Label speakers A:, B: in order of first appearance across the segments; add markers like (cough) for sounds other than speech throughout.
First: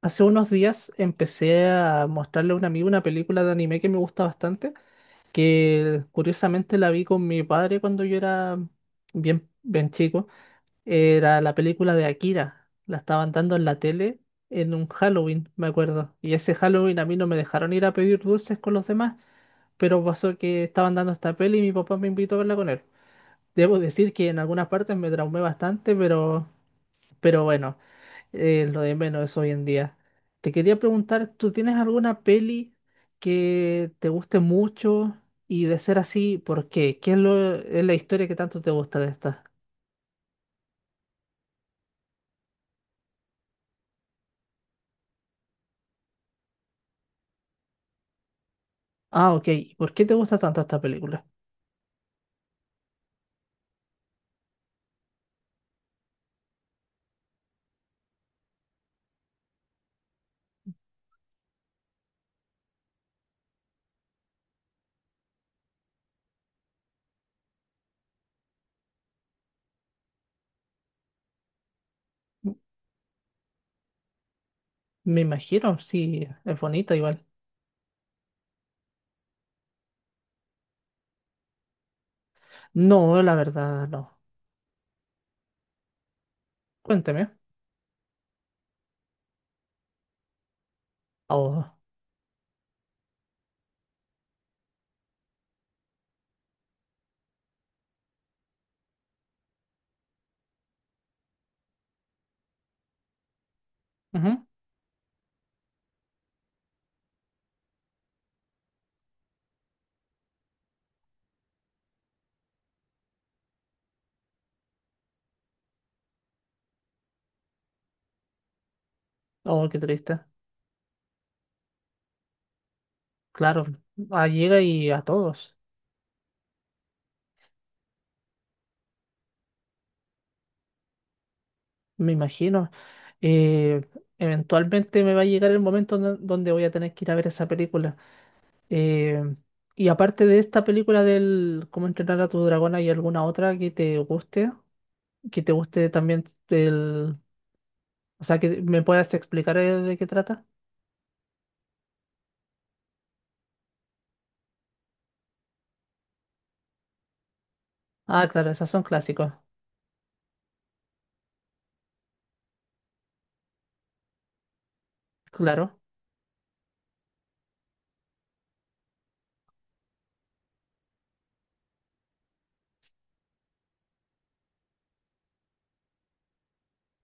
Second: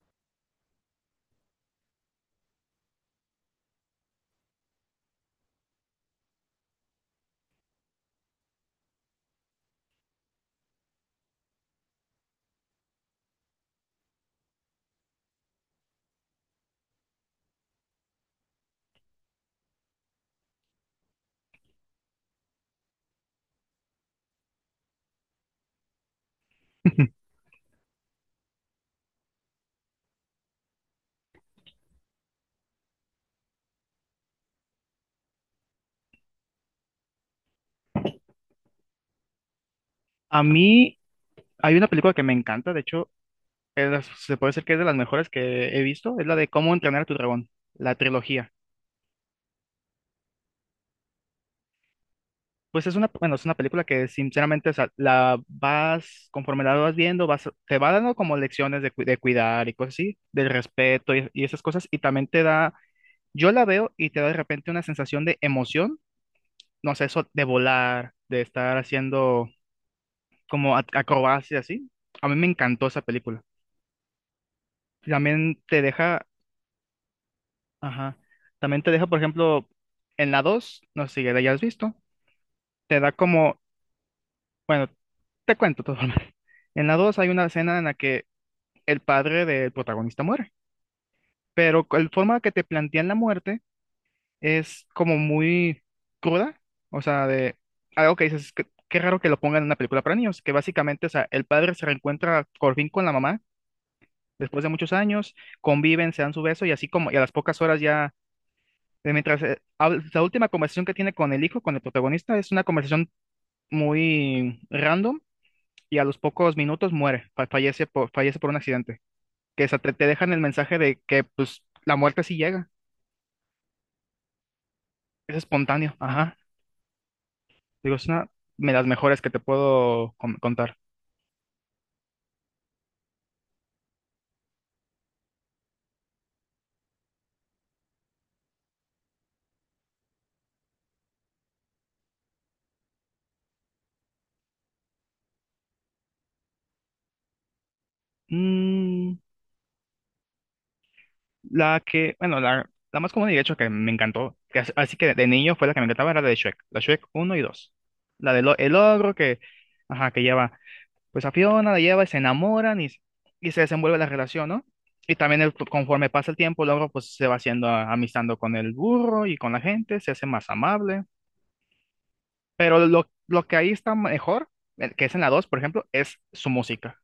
A: Hace unos días empecé a mostrarle a un amigo una película de anime que me gusta bastante, que curiosamente la vi con mi padre cuando yo era bien chico. Era la película de Akira. La estaban dando en la tele en un Halloween, me acuerdo. Y ese Halloween a mí no me dejaron ir a pedir dulces con los demás, pero pasó que estaban dando esta peli y mi papá me invitó a verla con él. Debo decir que en algunas partes me traumé bastante, pero bueno, lo de menos es hoy en día. Te quería preguntar, ¿tú tienes alguna peli que te guste mucho? Y de ser así, ¿por qué? ¿Es la historia que tanto te gusta de esta?
B: A mí hay una película que me encanta, de hecho, es de se puede decir que es de las mejores que he visto, es la de Cómo entrenar a tu dragón, la trilogía.
A: Ah, ok. ¿Por qué te gusta tanto esta película?
B: Pues es una, bueno, es una película que sinceramente, o sea, conforme la vas viendo, vas, te va dando como lecciones de, de cuidar y cosas así, del respeto y esas cosas, y también te da, yo la veo y te da de repente una sensación de emoción, no sé, eso de volar, de estar haciendo como acrobacias así. A mí me
A: M.
B: encantó esa película.
A: Me
B: También
A: imagino,
B: te deja.
A: sí, es bonita igual.
B: Ajá. También te deja, por ejemplo, en la 2 no sé si ya la hayas visto, te da
A: No, la
B: como,
A: verdad, no.
B: bueno, te cuento todo. (laughs) En la 2 hay
A: Cuénteme.
B: una escena en la que el padre del protagonista muere,
A: Oh,
B: pero la forma que te plantean la muerte es como muy cruda, o sea, de algo que dices, que, qué raro que lo pongan en una película para niños, que básicamente, o sea, el padre se reencuentra por fin con la mamá
A: ujú.
B: después de muchos años, conviven, se dan su beso y así como, y a las pocas horas ya. Mientras la última conversación que tiene con el hijo, con el protagonista, es una conversación muy random y a los pocos minutos muere, fallece fallece por un accidente.
A: Oh,
B: Que se
A: qué
B: te
A: triste.
B: dejan el mensaje de que pues la muerte sí llega,
A: Claro, ah, llega y a
B: es
A: todos,
B: espontáneo. Ajá. Digo, es una de las mejores que te puedo contar.
A: me imagino. Eh, Eventualmente me va a llegar el momento donde voy a tener que ir a ver esa película. Eh, y aparte de esta película del Cómo entrenar a tu dragón, ¿hay alguna otra que te guste? Que te guste también del... O sea, que me puedas
B: Mm,
A: explicar de qué trata.
B: la que, bueno, la más común y de hecho que me encantó, que así que de niño fue la que me encantaba, era la de Shrek, la Shrek uno y dos.
A: Ah,
B: La de
A: claro, esas
B: El
A: son
B: ogro
A: clásicos.
B: que, ajá, que lleva pues a Fiona, la lleva y se enamoran y se desenvuelve la relación, ¿no? Y también
A: Claro.
B: conforme pasa el tiempo, Logro pues se va haciendo amistando con el burro y con la gente, se hace más amable. Pero lo que ahí está mejor, que es en la 2 por ejemplo, es su música.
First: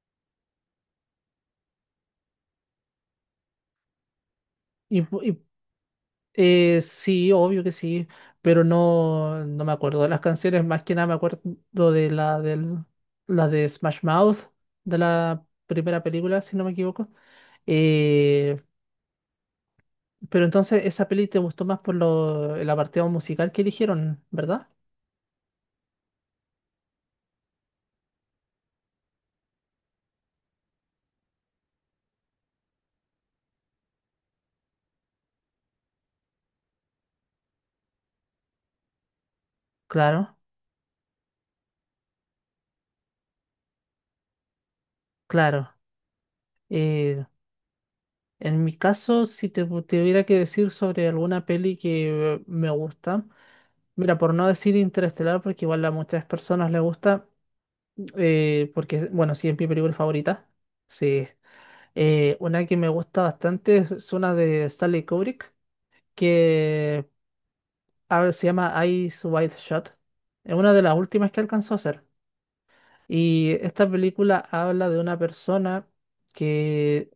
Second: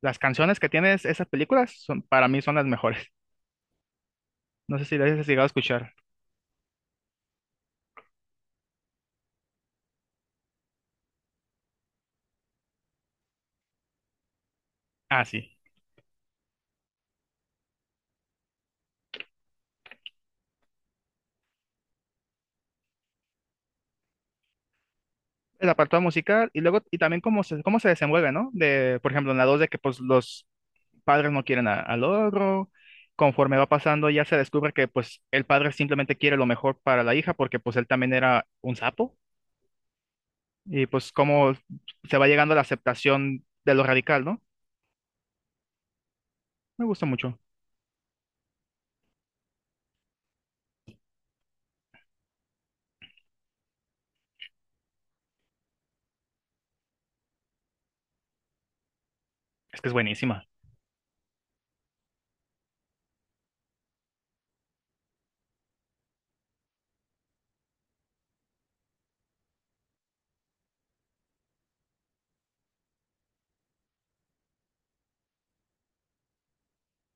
B: Las canciones que tiene esas películas son, para mí son las mejores. (laughs) No sé si
A: Y,
B: las
A: pu-
B: has
A: y,
B: llegado a escuchar.
A: sí, obvio que sí, pero no, no me acuerdo de las canciones. Más que nada me acuerdo de la de Smash Mouth, de
B: Ah,
A: la
B: sí.
A: primera película, si no me equivoco. Eh, Pero entonces esa peli te gustó más por lo, el apartado musical que eligieron, ¿verdad?
B: El apartado musical y luego, y también cómo se desenvuelve, ¿no? De, por ejemplo, en la 2 de que pues los padres no quieren al otro. Conforme va pasando, ya se descubre que pues el padre simplemente quiere lo mejor para la hija porque pues él también era un sapo.
A: Claro,
B: Y pues cómo se va llegando a la aceptación de lo radical, ¿no?
A: claro.
B: Me gusta
A: Eh,
B: mucho.
A: en mi caso, si te hubiera que decir sobre alguna peli que me gusta, mira, por no decir Interestelar, porque igual a muchas personas les gusta, porque, bueno, sí, es mi
B: Es que
A: película
B: es buenísima.
A: favorita. Sí. Una que me gusta bastante es una de Stanley Kubrick, que a ver, se llama Eyes Wide Shut. Es una de las últimas que alcanzó a hacer. Y esta película habla de una persona que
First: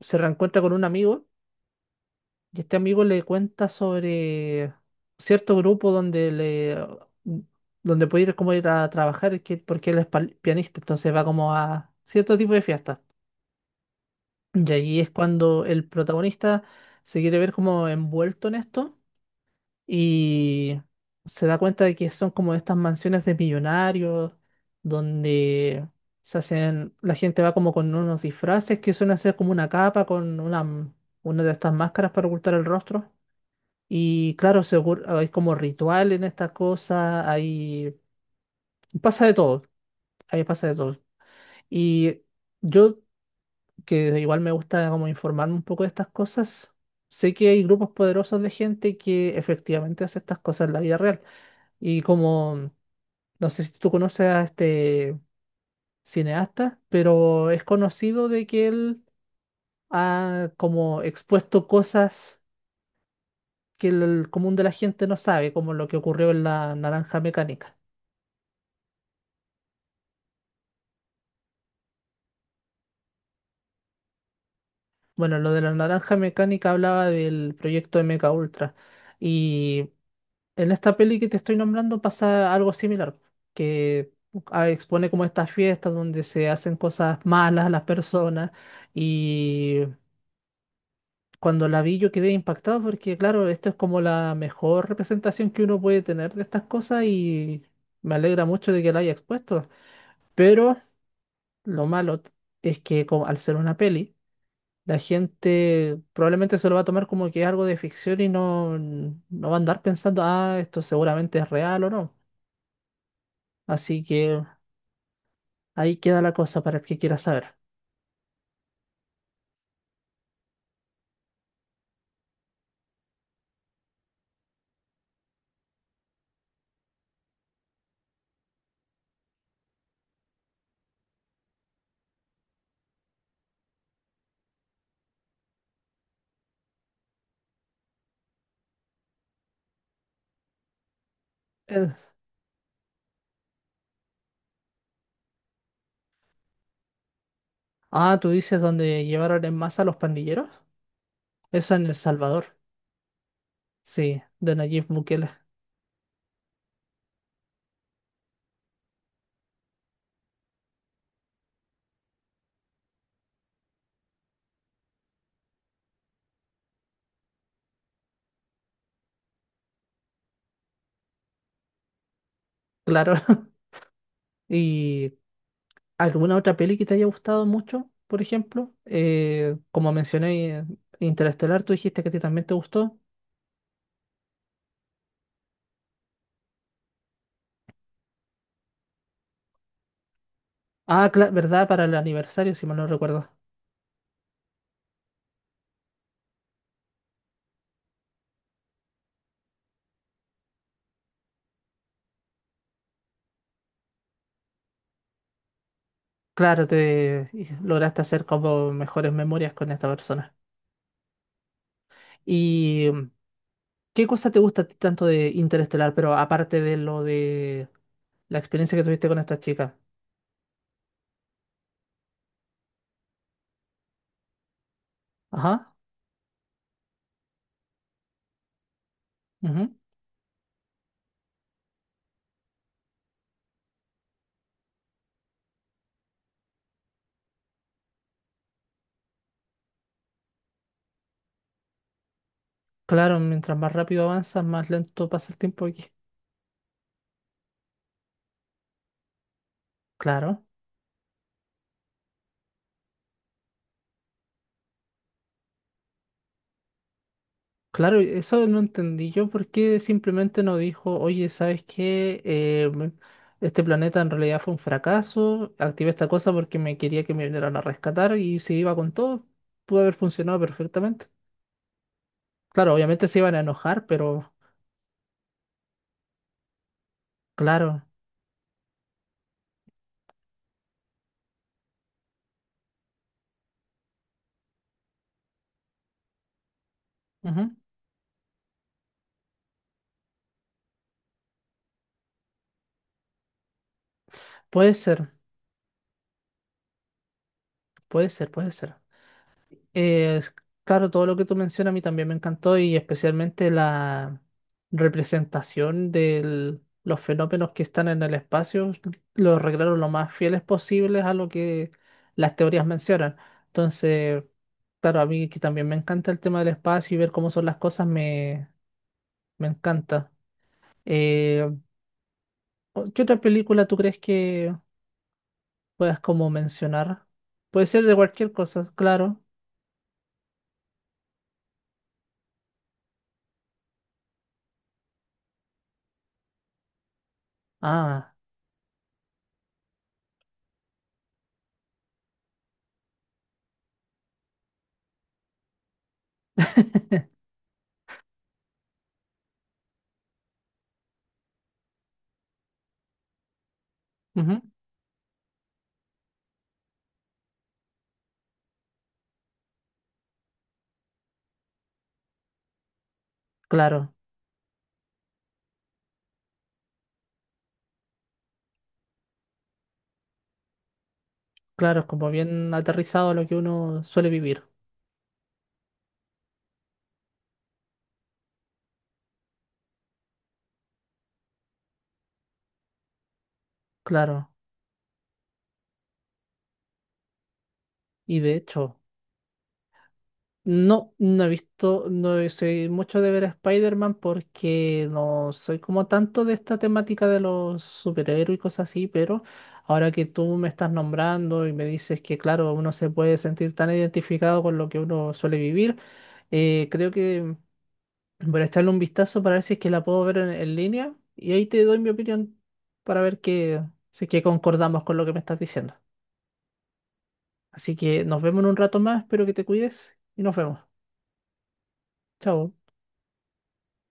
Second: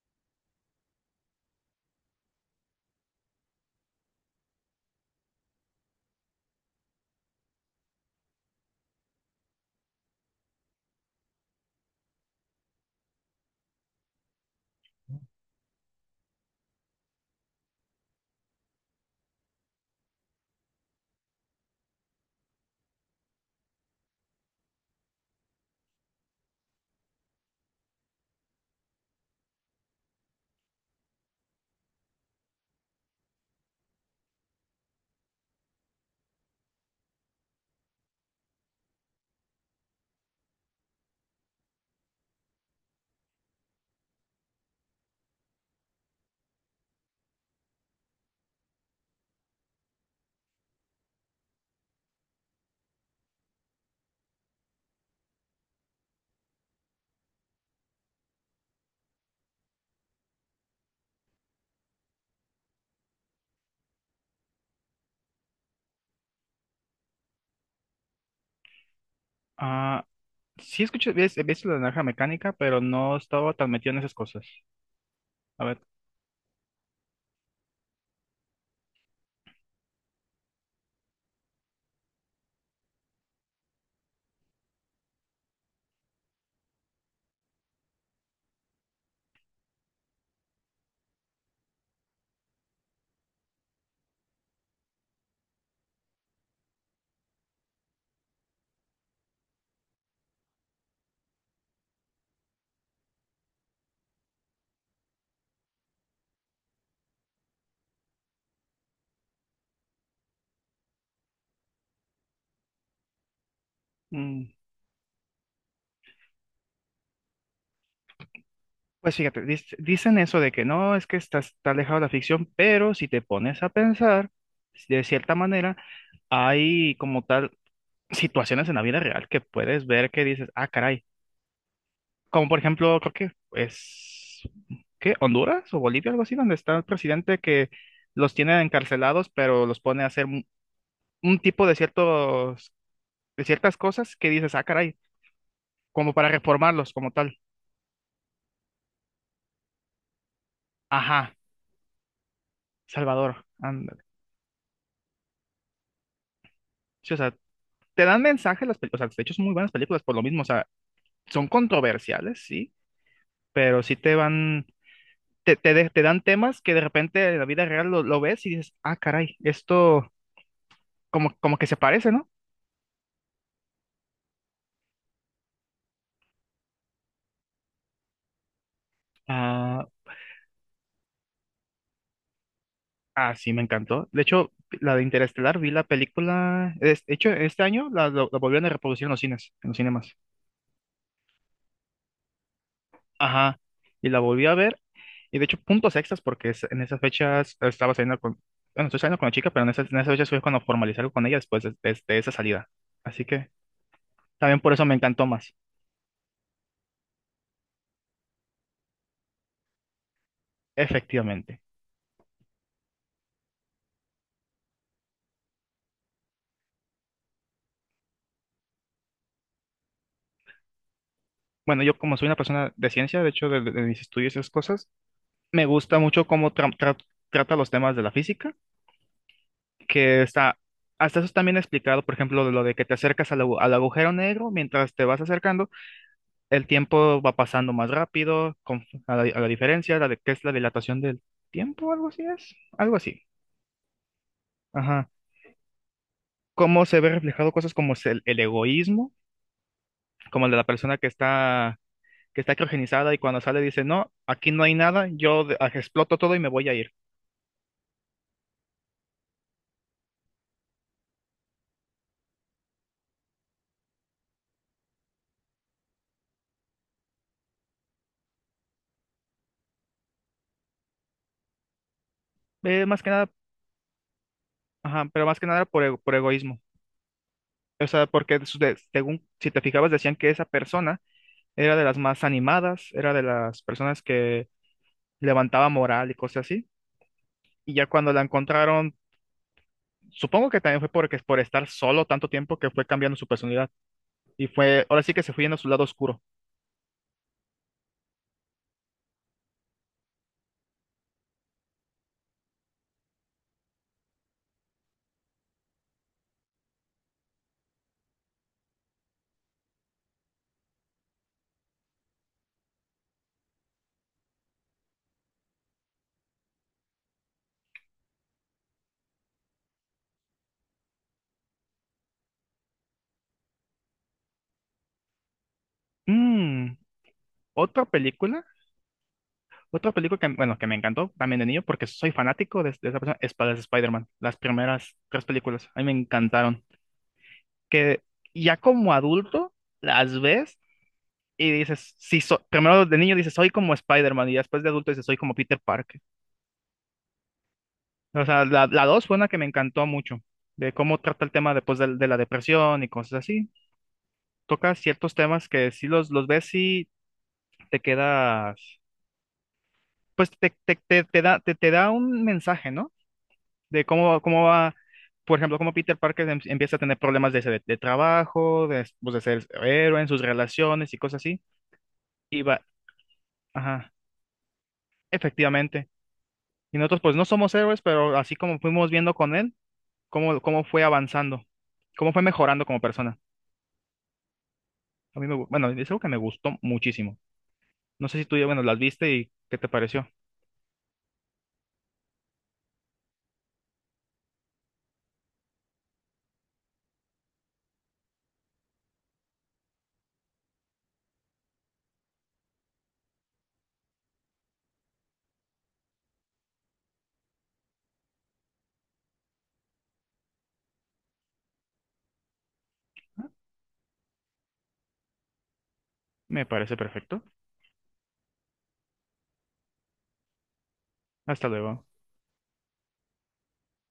A: se reencuentra con un amigo y este amigo le cuenta sobre cierto grupo donde puede ir como ir a trabajar porque él es pianista, entonces va como a cierto tipo de fiesta. Y ahí es cuando el protagonista se quiere ver como envuelto en esto y se da cuenta de que son como estas mansiones de millonarios donde se hacen, la gente va como con unos disfraces que suelen hacer como una capa con una de estas máscaras para ocultar el rostro. Y claro, seguro, hay como ritual en esta cosa, hay, pasa de todo, ahí pasa de todo. Y yo, que igual me gusta como informarme un poco de estas cosas, sé que hay grupos poderosos de gente que efectivamente hace estas cosas en la vida real. Y como, no sé si tú conoces a este cineasta, pero es conocido de que él ha como expuesto cosas que el común de la gente no sabe, como lo que ocurrió en la naranja mecánica.
B: Ah, sí escuché, he visto la naranja mecánica, pero no estaba tan metido en esas cosas.
A: Bueno, lo de
B: A
A: la
B: ver.
A: naranja mecánica hablaba del proyecto de Mecha Ultra. Y en esta peli que te estoy nombrando pasa algo similar, que ah, expone como estas fiestas donde se hacen cosas malas a las personas y cuando la vi yo quedé impactado porque, claro, esto es como la mejor representación que uno puede tener de estas cosas y me alegra mucho de que la haya expuesto. Pero lo malo t- es que como, al ser una peli, la gente probablemente se lo va a tomar como que es algo de ficción y no, no va a andar pensando, ah, esto seguramente es real o no. Así que
B: mm,
A: ahí queda la cosa para el que quiera saber.
B: Pues fíjate, dicen eso de que no, es que estás, está alejado de la ficción, pero si te pones a pensar, de cierta manera, hay como tal situaciones en la vida real que puedes ver que dices, ah, caray. Como por ejemplo, creo que es, ¿qué? Honduras o Bolivia, algo así, donde está el presidente que los tiene encarcelados, pero los pone a hacer un tipo de
A: Eh,
B: ciertos, de ciertas cosas que dices, ah, caray, como para reformarlos como tal.
A: ah, tú dices donde llevaron en masa a los pandilleros.
B: Ajá,
A: Eso en El Salvador.
B: Salvador, ándale.
A: Sí, de Nayib Bukele.
B: Sí, o sea, te dan mensajes las películas, o sea, de hecho son muy buenas películas por lo mismo, o sea, son controversiales, sí, pero sí te van te dan temas que de repente en la vida real lo ves y dices, ah, caray, esto como, como que se parece, ¿no?
A: Claro. (laughs) ¿Y alguna otra peli que te haya gustado mucho, por ejemplo? Eh,
B: Ah,
A: como mencioné, eh, Interestelar, tú dijiste que a ti también te gustó.
B: ah, sí, me encantó. De hecho, la de Interestelar, vi la película, de hecho, este año la volvieron a reproducir en los cines, en los cinemas.
A: Ah, ¿verdad? Para el aniversario, si mal no recuerdo.
B: Ajá, y la volví a ver, y de hecho, puntos extras, porque en esas fechas estaba saliendo con, bueno, estoy saliendo con la chica, pero en esas fechas fue cuando formalicé algo con ella después de esa salida. Así que también por eso me encantó más,
A: Claro, te y lograste hacer como mejores memorias con esta persona.
B: efectivamente.
A: ¿Y qué cosa te gusta a ti tanto de Interestelar, pero aparte de lo de la experiencia que tuviste con esta chica?
B: Bueno, yo como soy una persona de ciencia, de hecho, de mis estudios y esas cosas, me
A: Ajá.
B: gusta mucho cómo trata los temas de la física,
A: Ujú.
B: que está, hasta eso también explicado, por ejemplo, de lo de que te acercas al agujero negro, mientras te vas acercando, el tiempo va pasando más rápido, con, a la diferencia, que es la dilatación del tiempo, algo así es, algo
A: Claro,
B: así.
A: mientras más rápido avanzas, más lento
B: Ajá.
A: pasa el tiempo aquí.
B: Cómo se ve reflejado cosas como es el egoísmo,
A: Claro.
B: como el de la persona que está criogenizada y cuando sale dice, no, aquí no hay nada, yo exploto todo y me voy a ir.
A: Claro, eso no entendí yo, ¿por qué simplemente no dijo, oye, ¿sabes qué? Este planeta en realidad fue un fracaso, activé esta cosa porque me quería que me vinieran a rescatar y si iba con todo, pudo haber funcionado perfectamente. Claro,
B: Más
A: obviamente
B: que
A: se
B: nada,
A: iban a enojar, pero
B: ajá, pero más que nada por, por egoísmo.
A: claro,
B: O sea, porque según, si te fijabas, decían que esa persona era de las más animadas, era de las personas que levantaba moral y cosas así.
A: ujú.
B: Y ya cuando la encontraron, supongo que también fue porque por estar solo tanto tiempo que fue cambiando su personalidad. Y
A: Puede
B: fue, ahora
A: ser,
B: sí que se fue yendo a su lado oscuro.
A: puede ser. Eh, es- claro, todo lo que tú mencionas a mí también me encantó y especialmente la representación de los fenómenos que están en el espacio, los arreglaron lo más fieles posibles a lo que las teorías mencionan. Entonces, claro, a mí que también me encanta el tema del espacio y ver cómo son las cosas me encanta. Eh, ¿Qué otra película tú crees que puedas como
B: Mm,
A: mencionar? Puede ser
B: otra
A: de cualquier
B: película,
A: cosa, claro.
B: otra película que, bueno, que me encantó también de niño porque soy fanático de esa persona, es para Spider-Man. Las primeras tres películas, a mí me encantaron. Que
A: Ah,
B: ya como adulto las ves y dices, sí, primero de niño dices, soy como Spider-Man y después de adulto dices, soy como Peter Parker. O sea, la dos fue una que me encantó mucho, de cómo trata el tema después de la depresión y cosas así.
A: ujú,
B: Toca ciertos temas que si los ves y te quedas, pues te da un mensaje, ¿no? De
A: claro.
B: cómo, cómo va. Por ejemplo, cómo Peter Parker empieza a tener problemas de, de trabajo, de, pues, de ser héroe en sus relaciones y cosas así.
A: Claro, es como
B: Y
A: bien
B: va,
A: aterrizado a lo que uno
B: ajá.
A: suele vivir.
B: Efectivamente. Y nosotros pues no somos héroes, pero así como fuimos viendo con él, cómo, cómo fue avanzando, cómo fue mejorando como persona.
A: Claro.
B: A mí me, bueno, es algo que me gustó muchísimo. No
A: Y
B: sé si
A: de
B: tú ya, bueno,
A: hecho,
B: las viste y qué te pareció.
A: no, no he visto, no sé mucho de ver a Spider-Man porque no soy como tanto de esta temática de los superhéroes y cosas así, pero ahora que tú me estás nombrando y me dices que, claro, uno se puede sentir tan identificado con lo que uno suele vivir, creo que voy a echarle un vistazo para ver si es que la puedo ver en línea y ahí te doy mi opinión para ver que, si es que concordamos con lo que me estás diciendo.
B: Me parece perfecto.
A: Así que nos vemos en un rato más, espero que te cuides y nos vemos.
B: Hasta luego.
A: Chao.